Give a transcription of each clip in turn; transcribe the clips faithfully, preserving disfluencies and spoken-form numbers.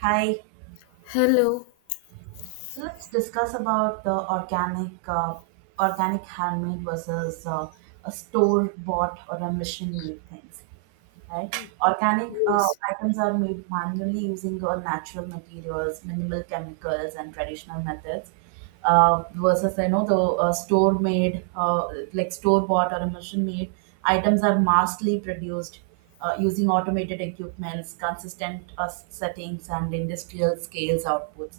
Hi. Hello. So let's discuss about the organic, uh, organic handmade versus uh, a store bought or a machine made things, right? Organic uh, Yes. items are made manually using uh, natural materials, minimal chemicals, and traditional methods. Uh, versus you know the uh, store made, uh, like store bought or machine made items are massively produced uh, using automated equipments, consistent uh, settings and industrial scales outputs.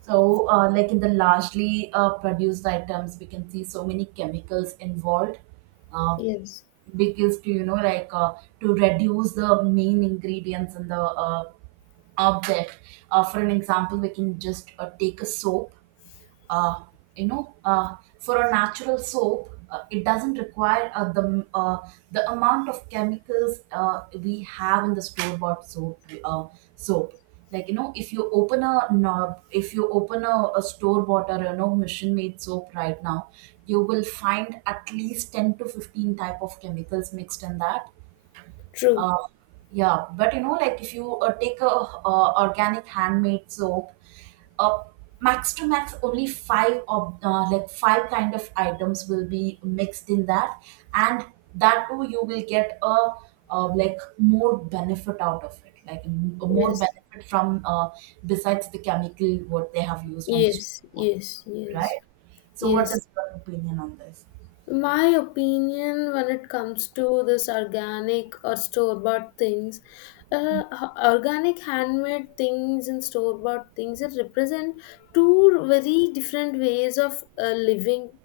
So uh, like in the largely uh, produced items we can see so many chemicals involved. Uh, Yes. because to you know like uh, to reduce the main ingredients in the uh, object, uh, for an example we can just uh, take a soap. uh, you know, uh, for a natural soap, uh, it doesn't require uh, the uh, the amount of chemicals uh, we have in the store bought soap, uh, soap Like you know, if you open a knob, if you open a, a store bought or you know machine made soap right now, you will find at least ten to fifteen type of chemicals mixed in that. True. uh, yeah, but you know like if you uh, take a uh, organic handmade soap, uh, max to max only five of uh, like five kind of items will be mixed in that. And that too you will get a uh, like more benefit out of it, like m- more Yes. benefit from, uh, besides the chemical what they have used on the street, Yes. Yes. Yes. right? So what Yes. is your opinion on this? My opinion when it comes to this organic or store bought things, uh, h- organic handmade things and store bought things it represent two very different ways of uh, living,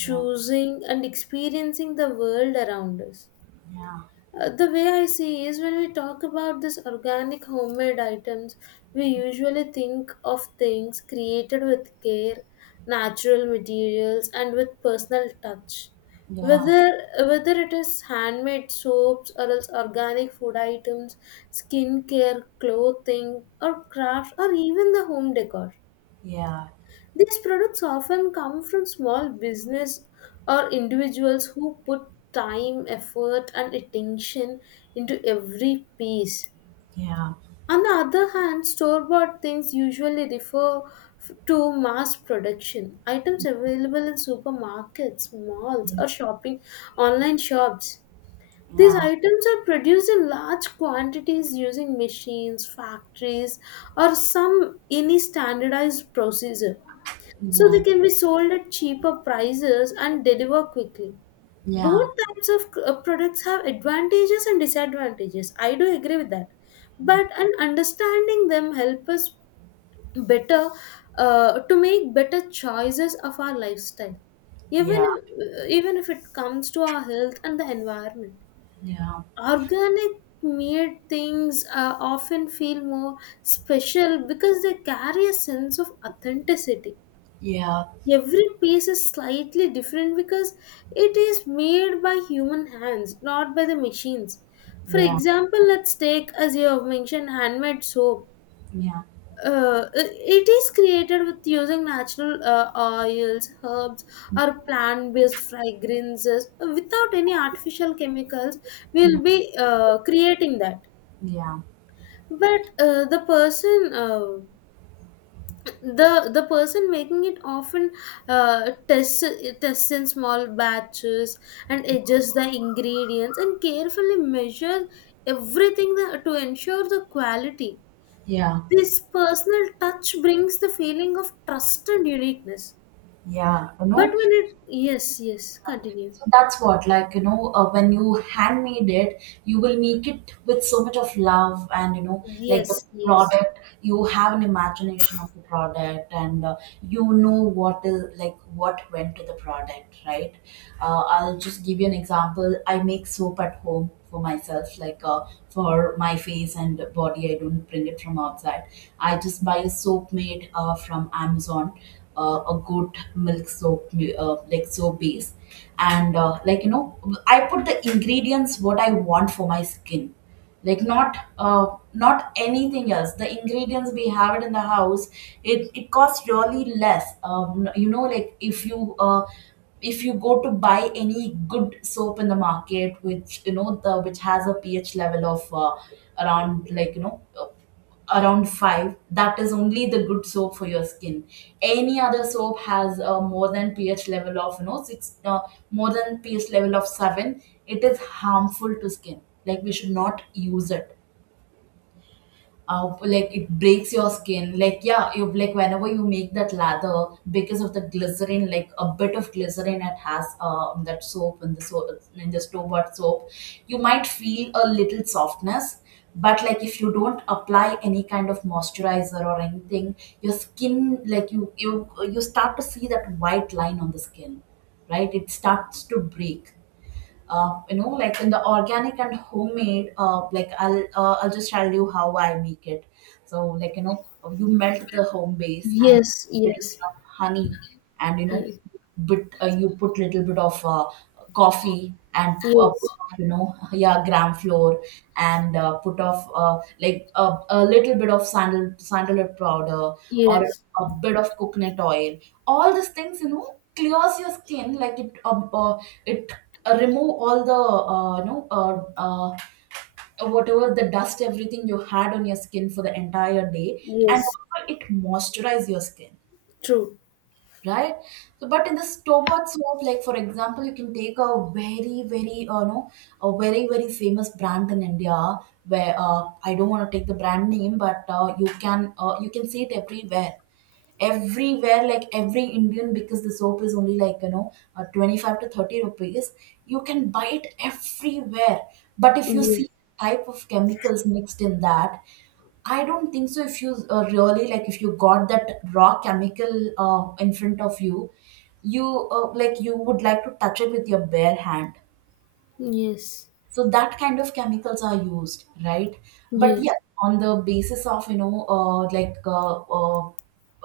Yeah. and experiencing the world around us. Yeah. Uh, the way I see is when we talk about these organic homemade items, we usually think of things created with care, natural materials, and with personal touch. Yeah. Whether whether it is handmade soaps or else organic food items, skincare, clothing, or crafts, or even the home decor. Yeah. These products often come from small business or individuals who put time, effort, and attention into every piece. Yeah. On the other hand, store bought things usually refer f- to mass production, items available in supermarkets, malls, or shopping online shops. These Yeah. items are produced in large quantities using machines, factories, or some any standardized procedure, so they Yeah. can be sold at cheaper prices and deliver quickly. Yeah. Yeah. Both types of uh, products have advantages and disadvantages, I do agree with that, but an understanding them help us better uh, to make better choices of our lifestyle, even Yeah. if, uh, even if it comes to our health and the environment. Yeah. Organic made things uh, often feel more special because they carry a sense of authenticity. Yeah. Every piece is slightly different because it is made by human hands, not by the machines. For example, let's take, as you have mentioned, handmade soap. Yeah. Uh, it is created with using natural uh, oils, herbs, or plant based fragrances without any artificial chemicals. Yeah. We'll be uh, creating that. Yeah. But uh, the person uh, the the person making it often uh, tests tests in small batches and adjusts the ingredients and carefully measures everything that, to ensure the quality. Yeah. This personal touch brings the feeling of trust and uniqueness, Yeah. You but know. when it, yes, yes, continue. So that's what, like, you know, uh, when you handmade it, you will make it with so much of love and, you know, like Yes, the yes, product, you have an imagination of the product and, uh, you know what is, like, what went to the product, right? Uh, I'll just give you an example. I make soap at home for myself, like, uh, for my face and body. I don't bring it from outside. I just buy a soap made uh, from Amazon, uh, a good milk soap, uh, like soap base, and uh, like you know, I put the ingredients what I want for my skin, like not, uh, not anything else, the ingredients we have it in the house. It it costs really less. Um, you know, like if you uh, if you go to buy any good soap in the market which you know the which has a ph level of uh, around, like you know, around five, that is only the good soap for your skin. Any other soap has a more than ph level of you know six, uh, more than ph level of seven, it is harmful to skin, like we should not use it. Uh, like it breaks your skin, like yeah, you like whenever you make that lather because of the glycerin, like a bit of glycerin it has, um, that soap in the soap, in the store bought soap, you might feel a little softness. But like if you don't apply any kind of moisturizer or anything, your skin like you you you start to see that white line on the skin, right? It starts to break. Uh, you know, like in the organic and homemade, uh, like i'll uh, I'll just tell you how I make it. So like you know, you melt the home base and yes, little yes, bit of honey and, you know, yes, bit uh, you put little bit of uh, coffee and uh, yes, put off, you know, yeah, gram flour, and uh, put off uh, like a, a little bit of sandal sandalwood powder, or yes, a bit of coconut oil. All these things, you know, clears your skin, like it, uh, uh, it uh, remove all the uh, you know, uh, uh, whatever the dust, everything you had on your skin for the entire day. And yes, also it moisturize your skin, true, right? So but in the store bought soap, like for example, you can take a very very uh, no a very very famous brand in India where, uh, I don't want to take the brand name, but uh, you can, uh, you can see it everywhere, everywhere, like every Indian, because the soap is only like you know uh, twenty-five to thirty rupees, you can buy it everywhere. But if you see yes, type of chemicals mixed in that, I don't think so. If you uh, really like, if you got that raw chemical uh, in front of you, you uh, like you would like to touch it with your bare hand. yes, So that kind of chemicals are used, right? But yeah, yes, on the basis of you know, uh, like uh, uh,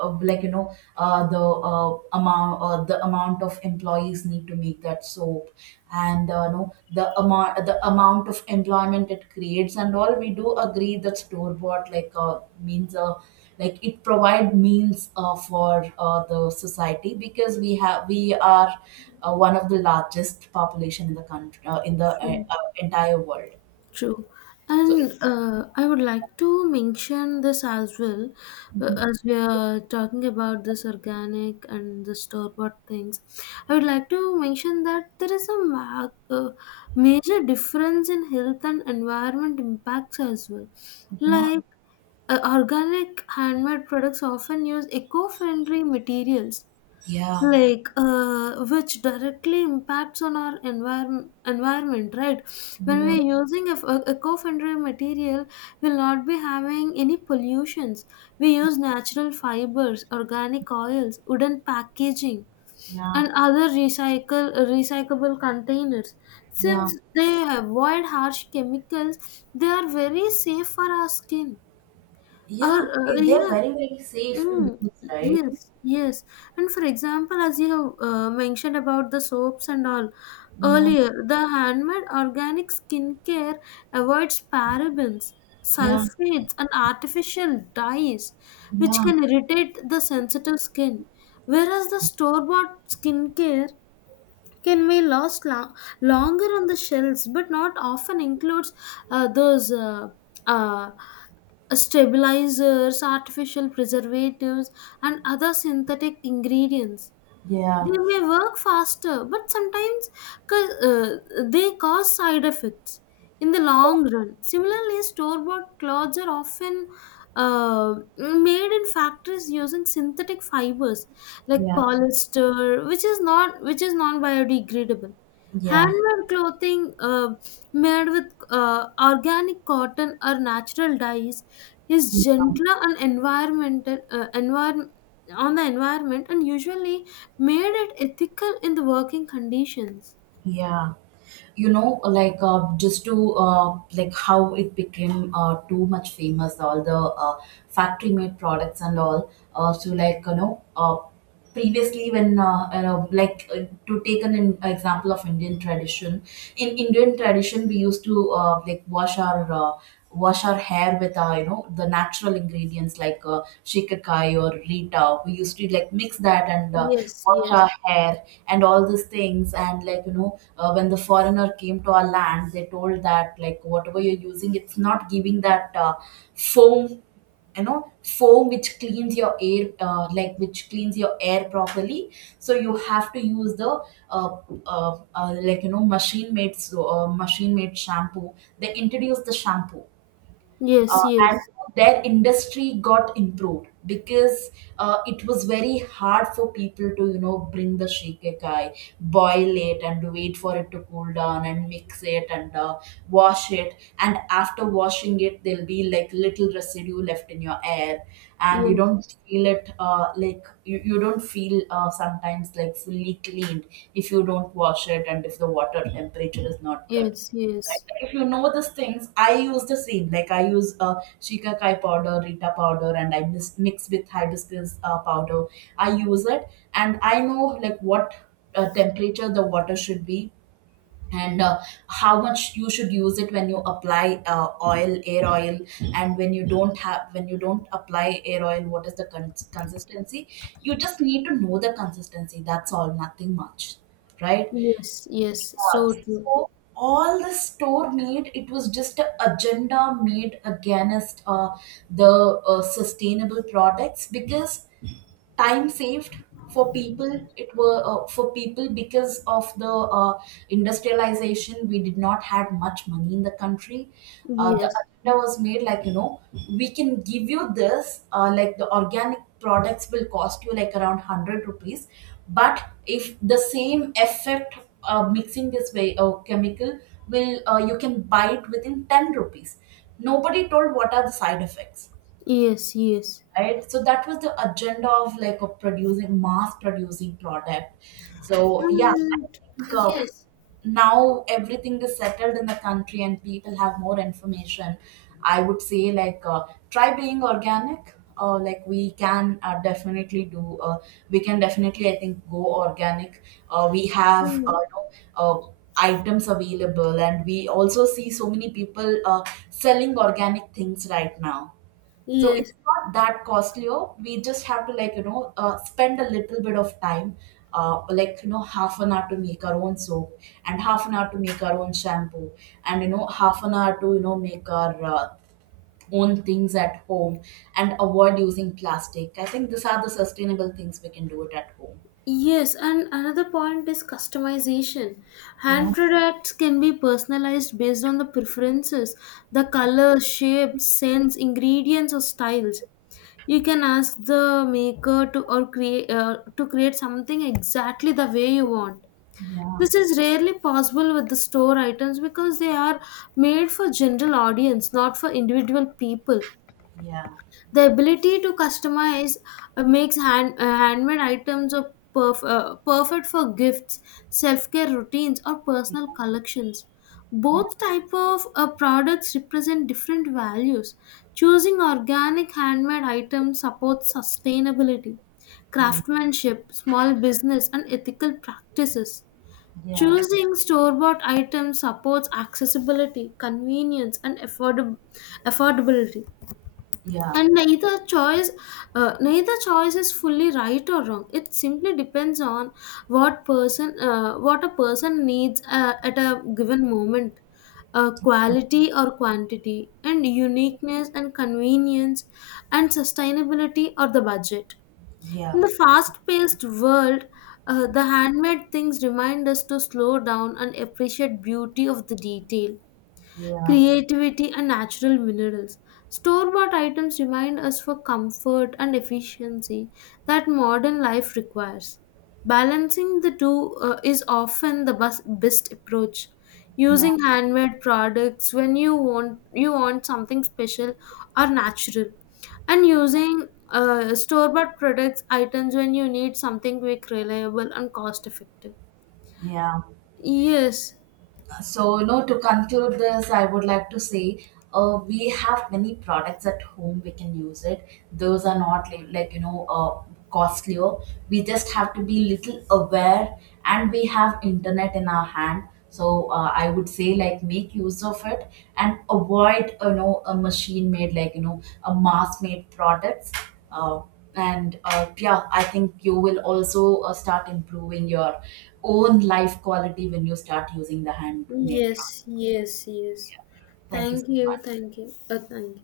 uh, like you know, uh, the uh, amount uh, the amount of employees need to make that soap, and uh, no the amount the amount of employment it creates and all, we do agree that store bought like, uh, means, uh, like it provide means uh, for uh, the society because we have, we are uh, one of the largest population in the country, uh, in the uh, true. uh, entire world, True. so And uh, I would like to mention this as well, uh, as we are talking about this organic and the store-bought things. I would like to mention that there is a ma- uh, major difference in health and environment impacts as well. yeah. Like uh, organic handmade products often use eco-friendly materials, Yeah. like uh, which directly impacts on our environment environment, right? When Yeah. we're using a, a eco-friendly material, we'll not be having any pollutions. We use natural fibers, organic oils, wooden packaging, Yeah. and other recycle recyclable containers. Yeah. Since they avoid harsh chemicals, they are very safe for our skin. Or Yeah. eh, uh, they're yeah. very very safe to Mm, use, right? yes, yes. And for example, as you have uh, mentioned about the soaps and all Yeah. earlier, the handmade organic skincare avoids parabens, Yeah. sulfates, and artificial dyes, which Yeah. can irritate the sensitive skin. Whereas the store-bought skincare can be lost lo- longer on the shelves but not often includes uh, those uh, uh, stabilizers, artificial preservatives, and other synthetic ingredients. Yeah. They may work faster but sometimes ca- uh, they cause side effects in the long run. Similarly, store bought clothes are often uh, made in factories using synthetic fibers like Yeah. polyester, which is not which is non biodegradable. Yeah. Handmade clothing uh, made with uh, organic cotton or natural dyes is Yeah, gentler and environmental uh, envir- on the environment, and usually made it ethical in the working conditions. yeah. You know like uh, just to uh, like how it became uh, too much famous all the uh, factory made products and all. Uh, so like you know, uh, previously when, uh, you know like, uh, to take an in- example of Indian tradition, in Indian tradition we used to uh, like wash our uh, wash our hair with uh, you know the natural ingredients like uh, shikakai or rita, we used to like mix that and uh, Yes, wash our yes. hair and all these things. And like you know uh, when the foreigner came to our land, they told that like whatever you're using it's not giving that, uh, foam, you know, foam which cleans your air, uh, like which cleans your air properly. So you have to use the uh, uh, uh, like you know machine made so, uh, machine made shampoo. They introduced the shampoo, uh, Yes, and yes, their industry got improved because uh, it was very hard for people to you know bring the shikekai, boil it and wait for it to cool down and mix it and uh, wash it. And after washing it there'll be like little residue left in your air, and you yes, don't feel it, uh, like you, you don't feel uh, sometimes like fully cleaned if you don't wash it and if the water temperature is not good. yes, Like, yes, if you know these things, I use the same. Like I use uh, shikakai powder, rita powder, and I mis- mix with hibiscus uh, powder. I use it, and I know like what uh, temperature the water should be, and uh, how much you should use it when you apply uh, oil, air oil, and when you don't have, when you don't apply air oil, what is the con- consistency? You just need to know the consistency. That's all. Nothing much, right? yes, yes, so true. So all the store made it was just an agenda made against, uh, the uh, sustainable products because time saved for people, it were uh, for people because of the uh, industrialization, we did not had much money in the country. Uh, the Yes, agenda was made like you know, we can give you this uh, like the organic products will cost you like around one hundred rupees. But if the same effect uh, mixing this way uh, chemical, will uh, you can buy it within ten rupees. Nobody told what are the side effects, yes, yes. right? So that was the agenda of like of producing, mass producing product. So yeah, I And think uh, yes, now everything is settled in the country and people have more information. I would say like uh, try being organic. Uh, like we can uh, definitely do, uh, we can definitely I think go organic. Uh, we have, uh, mm, you know, uh, items available and we also see so many people uh, selling organic things right now. So yes, it's not that costlier. We just have to like you know uh, spend a little bit of time, uh, like you know half an hour to make our own soap, and half an hour to make our own shampoo, and you know half an hour to you know make our uh, own things at home, and avoid using plastic. I think these are the sustainable things we can do it at home. yes. And another point is customization. Yeah. Hand products can be personalized based on the preferences, the color, shape, scents, ingredients, or styles. You can ask the maker to or create uh, to create something exactly the way you want. Yeah, This is rarely possible with the store items because they are made for general audience, not for individual people. yeah, The ability to customize uh, makes hand, uh, handmade items a perf- uh, perfect for gifts, self care routines, or personal collections. yeah, Both type of uh, products represent different values. Choosing organic handmade items supports sustainability, yeah, craftsmanship, small business, and ethical practices. yeah, Choosing store bought items supports accessibility, convenience, and affordab- affordability. yeah, yeah, And neither choice, uh, neither choice is fully right or wrong. It simply depends on what person, uh, what a person needs uh, at a given moment. Uh, quality or quantity, and uniqueness and convenience, and sustainability or the budget. yeah, In the fast-paced world, uh, the handmade things remind us to slow down and appreciate beauty of the detail, yeah, creativity and natural minerals. Store bought items remind us for comfort and efficiency that modern life requires. Balancing the two uh, is often the bus- best approach. yeah. Using handmade products when you want you want something special or natural, and using uh, store bought products items when you need something quick, reliable, and cost effective. Yeah. Yes, So, no, to conclude this, I would like to say uh, we have many products at home we can use it, those are not li- like you know uh, costlier. We just have to be little aware, and we have internet in our hand. So uh, I would say like make use of it, and avoid you know a machine made, like you know a mass made products. uh, and uh, yeah, I think you will also uh, start improving your own life quality when you start using the handmade product. yes, yes, yes. Yeah. Thank you so Thank you, much. thank you. Uh, thank you.